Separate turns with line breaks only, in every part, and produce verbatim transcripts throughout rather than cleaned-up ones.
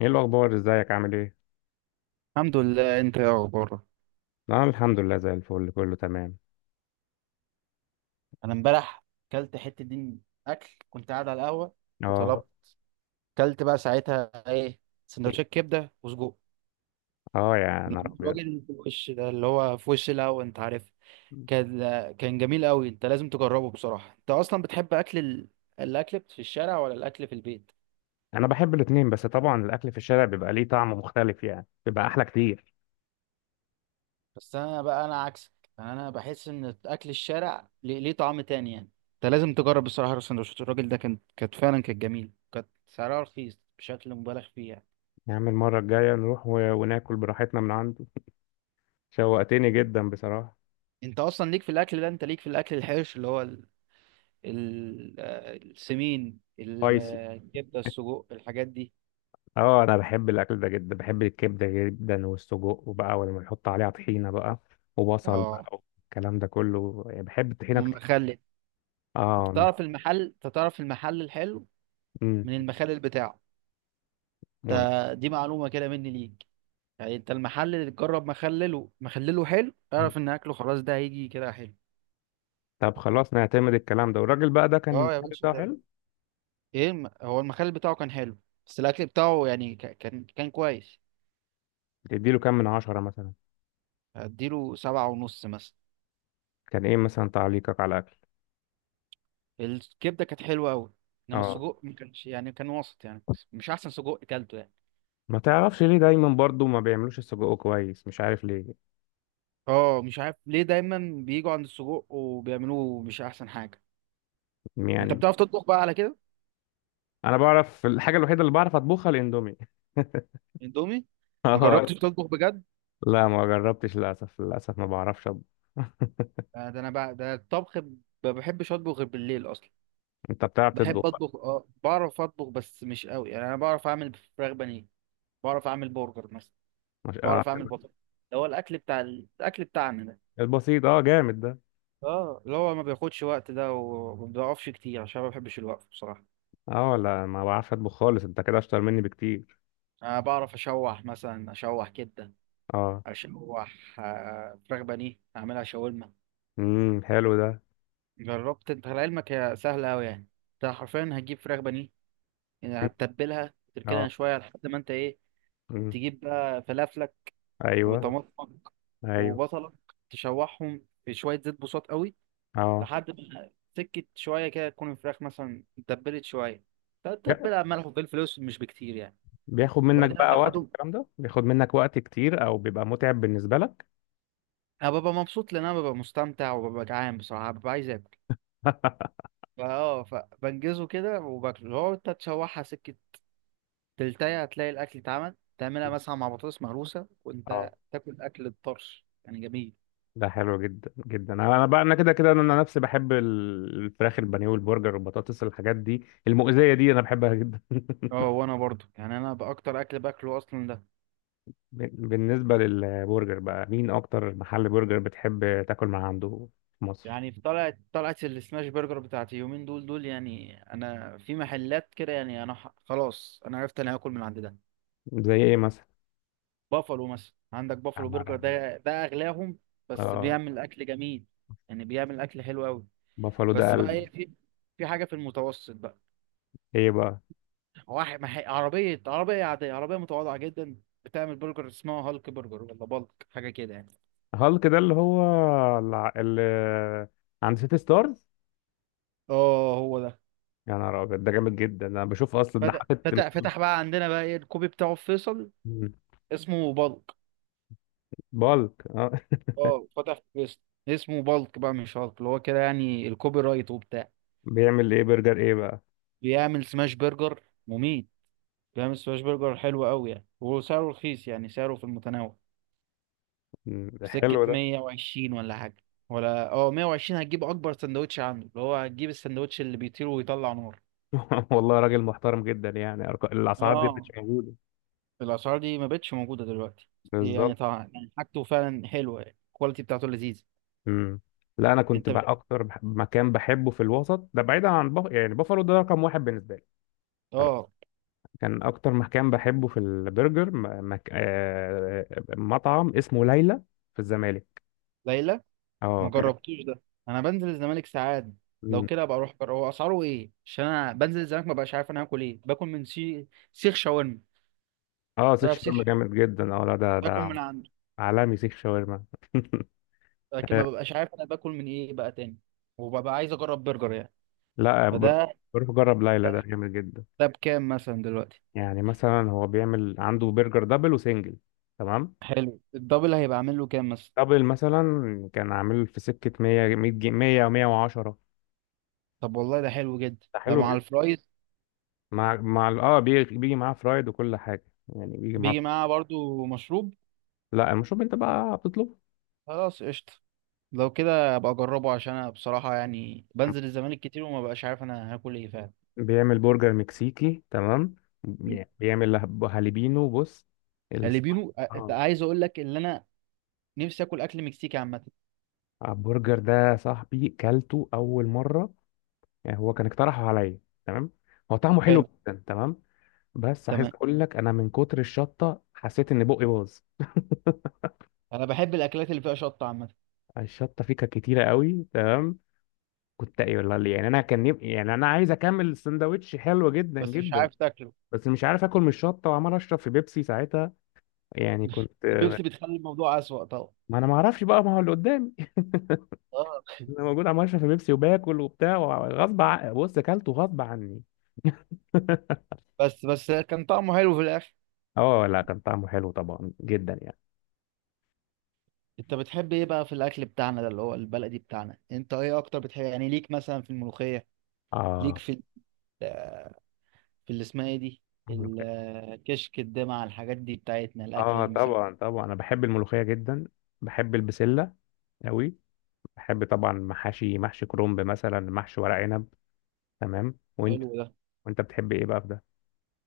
ايه الاخبار؟ ازيك؟ عامل ايه؟
الحمد لله، انت يا اخبارك؟
انا الحمد لله، زي الفل، كله تمام.
انا امبارح كلت حته دين اكل، كنت قاعد على القهوه
اه.
وطلبت. كلت بقى ساعتها ايه؟ سندوتشات كبده وسجق
اه، يا
من
نهار
الراجل
ابيض.
اللي في وش ده اللي هو في وش القهوه، انت عارف. كان كان جميل قوي. انت لازم تجربه بصراحه. انت اصلا بتحب اكل ال... الاكل في الشارع ولا الاكل في البيت؟
انا بحب الاتنين، بس طبعا الاكل في الشارع بيبقى ليه طعم مختلف، يعني بيبقى احلى كتير.
بس انا بقى انا عكسك. انا بحس ان اكل الشارع ليه ليه طعم تاني يعني. انت لازم تجرب بصراحه. السندوتشات الراجل ده كانت كانت فعلا كانت جميله، كانت سعرها رخيص بشكل مبالغ فيه يعني.
يا عم، المره الجايه نروح و... وناكل براحتنا من عنده. شوقتني جدا بصراحه.
انت اصلا ليك في الاكل ده، انت ليك في الاكل الحرش اللي هو ال... ال... آه، السمين ال-
سبايسي.
آه، الكبده، السجق، الحاجات دي.
اه، انا بحب الاكل ده جدا، بحب الكبده جدا والسجق، وبقى ولما يحط عليها طحينه بقى وبصل بقى
اه،
والكلام ده كله، يعني بحب الطحينه كتير.
والمخلل. انت
اه.
تعرف المحل، انت تعرف المحل الحلو
مم.
من المخلل بتاعه.
مم.
ده دي معلومه كده مني ليك. يعني انت المحل اللي تجرب مخلله مخلله حلو، اعرف ان اكله خلاص ده هيجي كده حلو.
طب خلاص، نعتمد الكلام ده، والراجل بقى ده كان
اه يا
المحل
باشا
بتاعه
كده.
حلو.
ايه الم- هو المخلل بتاعه كان حلو، بس الاكل بتاعه يعني ك- كان كان كويس.
تديله كام من عشرة مثلا؟
هديله سبعة ونص مثلا.
كان ايه مثلا تعليقك على الاكل؟
الكبده كانت حلوه قوي، انما
اه.
السجق ما كانش يعني كان وسط يعني، مش احسن سجق اكلته يعني.
ما تعرفش ليه دايما برضو ما بيعملوش السجق كويس؟ مش عارف ليه.
اه، مش عارف ليه دايما بيجوا عند السجق وبيعملوه مش احسن حاجه. انت
يعني.
بتعرف تطبخ بقى على كده.
انا بعرف الحاجة الوحيدة اللي بعرف اطبخها الاندومي.
اندومي. ما
اه.
جربتش تطبخ بجد.
لا، ما جربتش للاسف، للاسف ما بعرفش أطبخ.
آه، ده انا بقى ده الطبخ ب- ما بحبش اطبخ غير بالليل اصلا.
انت بتعرف تطبخ
بحب
بقى؟
اطبخ، اه، بعرف اطبخ بس مش قوي يعني. انا بعرف اعمل فراخ بانيه. بعرف اعمل برجر مثلا.
مش اه
بعرف اعمل
حلو.
بطاطا. ده هو الاكل بتاع الاكل بتاعنا ده.
البسيط اه جامد ده.
اه، اللي هو ما بياخدش وقت ده وما بيقفش كتير عشان ما بحبش الوقف بصراحة.
اه لا، ما بعرفش اطبخ خالص، انت كده اشطر مني بكتير.
انا بعرف اشوح مثلا، اشوح كده.
اه.
اشوح آه، فراخ بانيه اعملها شاورما.
امم حلو ده.
جربت انت لعلمك هي سهلة اوي يعني. انت حرفيا هتجيب فراخ بانيه يعني، هتتبلها تركنها
اه.
شوية لحد ما انت ايه.
امم
تجيب بقى فلافلك
ايوه.
وطماطمك
ايوه.
وبصلك. تشوحهم في شوية زيت بسيط قوي
اه.
لحد ما سكت شوية كده، تكون الفراخ مثلا اتبلت شوية. تتبلها ملح وفلفل اسود مش بكتير يعني.
بياخد منك
وبعدين
بقى وقت
هتاخدهم.
الكلام ده؟ بياخد منك وقت كتير او بيبقى متعب بالنسبه لك؟
انا ببقى مبسوط لان انا ببقى مستمتع وببقى جعان بصراحه، ببقى عايز اكل. فاه فبنجزه كده وباكله. لو انت تشوحها سكه تلتايه هتلاقي الاكل اتعمل. تعملها مثلا مع بطاطس مهروسه
اه.
وانت تاكل اكل الطرش يعني جميل.
ده حلو جدا جدا، انا أنا بقى انا كده كده انا نفسي بحب ال- الفراخ البانيه والبرجر والبطاطس، الحاجات دي المؤذيه دي انا بحبها جدا.
اه، وانا برضو يعني انا باكتر اكل باكله اصلا ده.
بال- بالنسبه للبرجر بقى، مين اكتر محل برجر بتحب تاكل من عنده في مصر؟
يعني في طلعت طلعت السماش برجر بتاعتي يومين دول دول يعني. انا في محلات كده يعني انا ح- خلاص انا عرفت انا هاكل من عند ده.
زي ايه مثلا؟
بافلو مثلا، عندك
يا
بافلو
نهار
برجر
أبيض.
ده ده اغلاهم، بس
اه.
بيعمل اكل جميل يعني، بيعمل اكل حلو قوي.
بافالو ده
بس بقى
قلب.
ايه، في في حاجه في المتوسط بقى.
ايه بقى؟
واحد مح... عربيه عربيه عاديه عربيه متواضعه جدا بتعمل برجر، اسمها هالك برجر ولا بالك حاجه كده يعني.
هالك ده اللي هو الع- اللي عند سيتي ستارز؟
اه هو ده.
يا نهار ابيض، ده جامد جدا، انا بشوف اصلا ده
فتح
حاطط.
فتح فتح بقى عندنا بقى ايه الكوبي بتاعه في فيصل.
مم.
اسمه بالك.
بالك، اه.
اه فتح في فيصل. اسمه بالك بقى، مش هالك، اللي هو كده يعني الكوبي رايت وبتاع.
بيعمل ايه؟ برجر ايه بقى؟
بيعمل سماش برجر مميت، جامد. سماش برجر حلو قوي يعني، وسعره رخيص يعني، سعره في المتناول.
مم. ده
سكة
حلو ده.
مية وعشرين ولا حاجة، ولا اه مية وعشرين هتجيب أكبر سندوتش عنده، اللي هو هتجيب السندوتش اللي بيطير ويطلع نار.
والله راجل محترم جدا، يعني أرق- الاسعار دي مش
اه،
موجوده.
الأسعار دي ما بقتش موجودة دلوقتي. دي يعني
بالظبط.
طبعا يعني حاجته فعلا حلوة يعني، الكواليتي بتاعته لذيذة.
مم. لا، انا كنت
أنت
بقى
بت...
اكتر بح- مكان بحبه في الوسط ده، بعيدا عن بف... يعني بافالو ده رقم واحد بالنسبه لي. تمام.
اه.
كان اكتر مكان بحبه في البرجر م... مك... آه... آه، مطعم اسمه ليلى في الزمالك.
ليلى.
اه،
ما
كان.
جربتوش ده. أنا بنزل الزمالك ساعات. لو
مم.
كده ابقى اروح جرب. هو اسعاره ايه؟ عشان انا بنزل الزمالك ما بقاش عارف انا هاكل ايه، باكل من سي... سيخ شاورما.
اه، سيخ
تعرف سيخ
شاورما
شاورما،
جامد جدا، اه لا ده
باكل من
ده
عنده.
عالمي سيخ شاورما.
لكن ما ببقاش عارف انا باكل من ايه بقى تاني، وببقى عايز اجرب برجر يعني.
لا بر-
فده.
بروح اجرب ليلى ده
ده,
جامد جدا.
ده بكام مثلا دلوقتي؟
يعني مثلا هو بيعمل عنده برجر دبل وسنجل. تمام.
حلو، الدبل هيبقى عامل له كام مثلا؟
دبل مثلا. كان عامل في سكة مية، مية جنيه، مية و110.
طب والله ده حلو جدا
ده
ده،
حلو
مع
جدا.
الفرايز.
مع مع ال- اه بي- بيجي معاه فرايد وكل حاجة، يعني بيجي معاه
بيجي
فرايد.
معاه برضو مشروب؟
لا، المشروب انت بقى بتطلبه.
خلاص قشطة. لو كده ابقى اجربه عشان انا بصراحة يعني بنزل الزمالك كتير وما بقاش عارف انا هاكل ايه فعلا.
بيعمل برجر مكسيكي، تمام. بي- بيعمل هب- هاليبينو بص ال...
هالبينو أ-
اه.
عايز اقول لك ان انا نفسي اكل اكل مكسيكي عامة.
البرجر ده يا صاحبي كلته اول مرة. يعني هو كان اقترحه عليا. تمام. هو طعمه حلو
حلو.
جدا، تمام. بس عايز
تمام.
اقول لك، انا من كتر الشطه حسيت ان بقي باظ.
انا بحب الاكلات اللي فيها شطة عامة.
الشطه فيه كانت كتيره قوي، تمام. كنت ايه والله ليه؟ يعني انا كان يب... يعني انا عايز اكمل السندوتش حلو جدا
بس مش
جدا.
عارف تاكله.
بس مش عارف اكل من الشطه وعمال اشرب في بيبسي ساعتها. يعني كنت.
البيبسي بتخلي الموضوع اسوأ.
ما انا ما اعرفش بقى، ما هو اللي قدامي.
اه.
انا موجود عمال اشرب في بيبسي وباكل وبتاع. غصب ع... بص، اكلته غصب عني.
بس بس كان طعمه حلو في الاخر.
اه لا، كان طعمه حلو طبعا جدا، يعني.
انت بتحب ايه بقى في الاكل بتاعنا ده، اللي هو البلدي بتاعنا؟ انت ايه اكتر بتحب يعني؟ ليك مثلا في الملوخيه، ليك
اه.
في ال- في اللي اسمها ايه دي، الكشك، الدمع، الحاجات دي بتاعتنا، الاكل
اه،
المسلي.
طبعا طبعا انا بحب الملوخيه جدا. بحب البسله قوي. بحب طبعا محاشي، محشي كرنب مثلا، محشي ورق عنب. تمام، وانت؟
حلو ده.
وانت بتحب ايه بقى في ده؟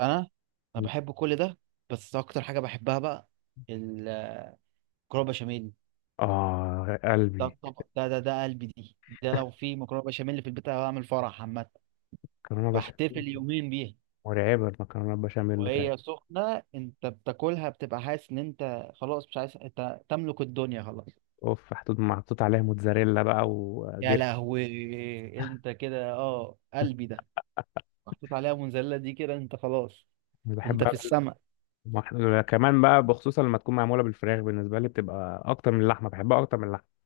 انا انا بحب كل ده، بس اكتر حاجه بحبها بقى المكرونه بشاميل.
اه،
ده
قلبي.
الطبق ده ده ده قلبي دي. ده لو في مكرونه بشاميل في البيت أنا بعمل فرح عامه.
مكرونه بشاميل.
بحتفل يومين بيها.
مرعبه المكرونه البشاميل اللي فات.
وهي سخنة انت بتاكلها بتبقى حاسس ان انت خلاص مش عايز، انت تملك الدنيا خلاص.
اوف، محطوط محطوط عليها موتزاريلا بقى
يا
وجبنه.
لهوي. انت كده اه قلبي ده، محطوط عليها منزلة دي كده انت خلاص،
أنا بحب
انت في السماء.
كمان بقى، بخصوصا لما تكون معموله بالفراخ، بالنسبه لي بتبقى اكتر من اللحمه، بحبها اكتر من اللحمه.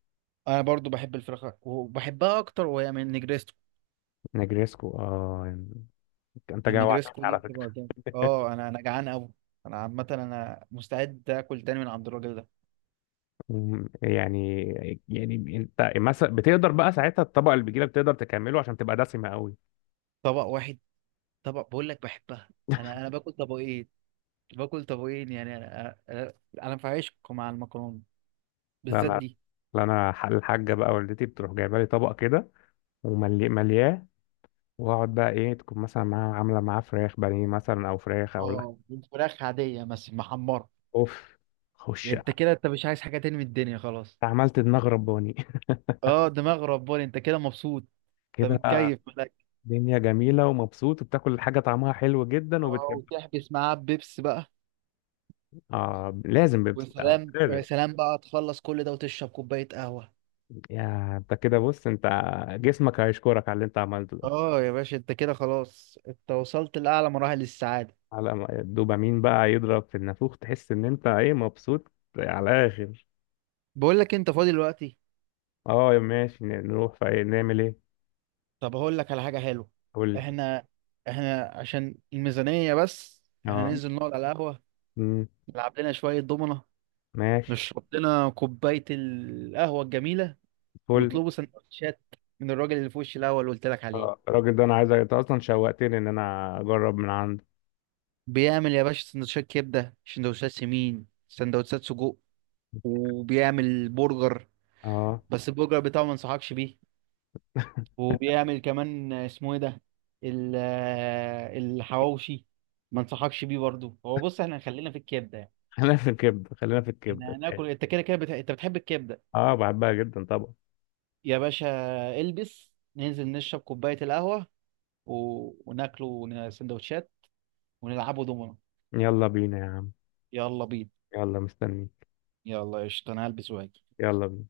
انا برضو بحب الفراخ وبحبها اكتر، وهي من النجريسكو.
نجريسكو، اه. انت جوعتني
النجريسكو دي
على
بتبقى
فكره.
جامد. اه انا انا جعان قوي. انا عامة انا مستعد اكل تاني من عند الراجل ده.
مم، يعني. يعني انت مثلا بتقدر بقى ساعتها الطبقه اللي بتجيلك بتقدر تكمله عشان تبقى دسمه قوي؟
طبق واحد، طبق بقول لك بحبها. انا انا باكل طبقين. باكل طبقين يعني انا انا أنا في عشق مع المكرونة
لا
بالذات
انا.
دي.
لا انا ح- الحاجه بقى والدتي بتروح جايبه لي طبق كده. وملياه. واقعد بقى، ايه تكون مثلا معاه، عامله معاه فراخ بانيه مثلا، او فراخ، او لحم.
اه، فراخ عادية بس محمرة.
اوف. خش.
يعني انت كده انت مش عايز حاجة تاني من الدنيا خلاص.
عملت دماغ رباني.
اه دماغ رباني، انت كده مبسوط. انت
كده بقى.
متكيف ملك.
دنيا جميله ومبسوط وبتاكل حاجه طعمها حلو جدا
اه،
وبتحب.
وتحبس معاه بيبس بقى.
اه، لازم بيبسط آه،
وسلام.
لازم.
ويا سلام بقى، تخلص كل ده وتشرب كوباية قهوة.
يا انت كده، بص انت. جسمك هيشكرك على اللي انت عملته ده.
اه يا باشا، انت كده خلاص انت وصلت لأعلى مراحل السعادة.
على ما الدوبامين بقى يضرب في النافوخ تحس ان انت ايه مبسوط. على الاخر.
بقول لك انت فاضي دلوقتي؟
اه، يا ماشي، ن- نروح في ايه؟ نعمل ايه؟
طب هقول لك على حاجة حلوة.
قول لي.
احنا احنا عشان الميزانية بس، احنا
اه.
ننزل نقعد على القهوة.
مم.
نلعب لنا شوية دومنة.
ماشي.
نشرب لنا كوباية القهوة الجميلة.
فل.
بيطلبوا سندوتشات من الراجل اللي في وشي الاول اللي قلت لك عليه.
آه، الراجل ده انا عايز أ- انت اصلا شوقتني ان انا اجرب من عنده.
بيعمل يا باشا سندوتشات كبده، سندوتشات سمين، سندوتشات سجق. وبيعمل برجر،
اه.
بس البرجر بتاعه ما انصحكش بيه. وبيعمل كمان اسمه ايه ده، ال- الحواوشي. ما انصحكش بيه برضه. هو بص، احنا خلينا في الكبده يعني.
خلينا في الكبده، خلينا في الكبده.
احنا هناكل انت كده كده بت... انت بتحب الكبده.
اه، بحبها جدا طبعا.
يا باشا، البس ننزل نشرب كوبايه القهوه و... وناكله سندوتشات ونلعبوا دومنا.
يلا بينا يا عم.
يلا بينا.
يلا، مستنيك.
يلا قشطة أنا هلبس وهاجي.
يلا بينا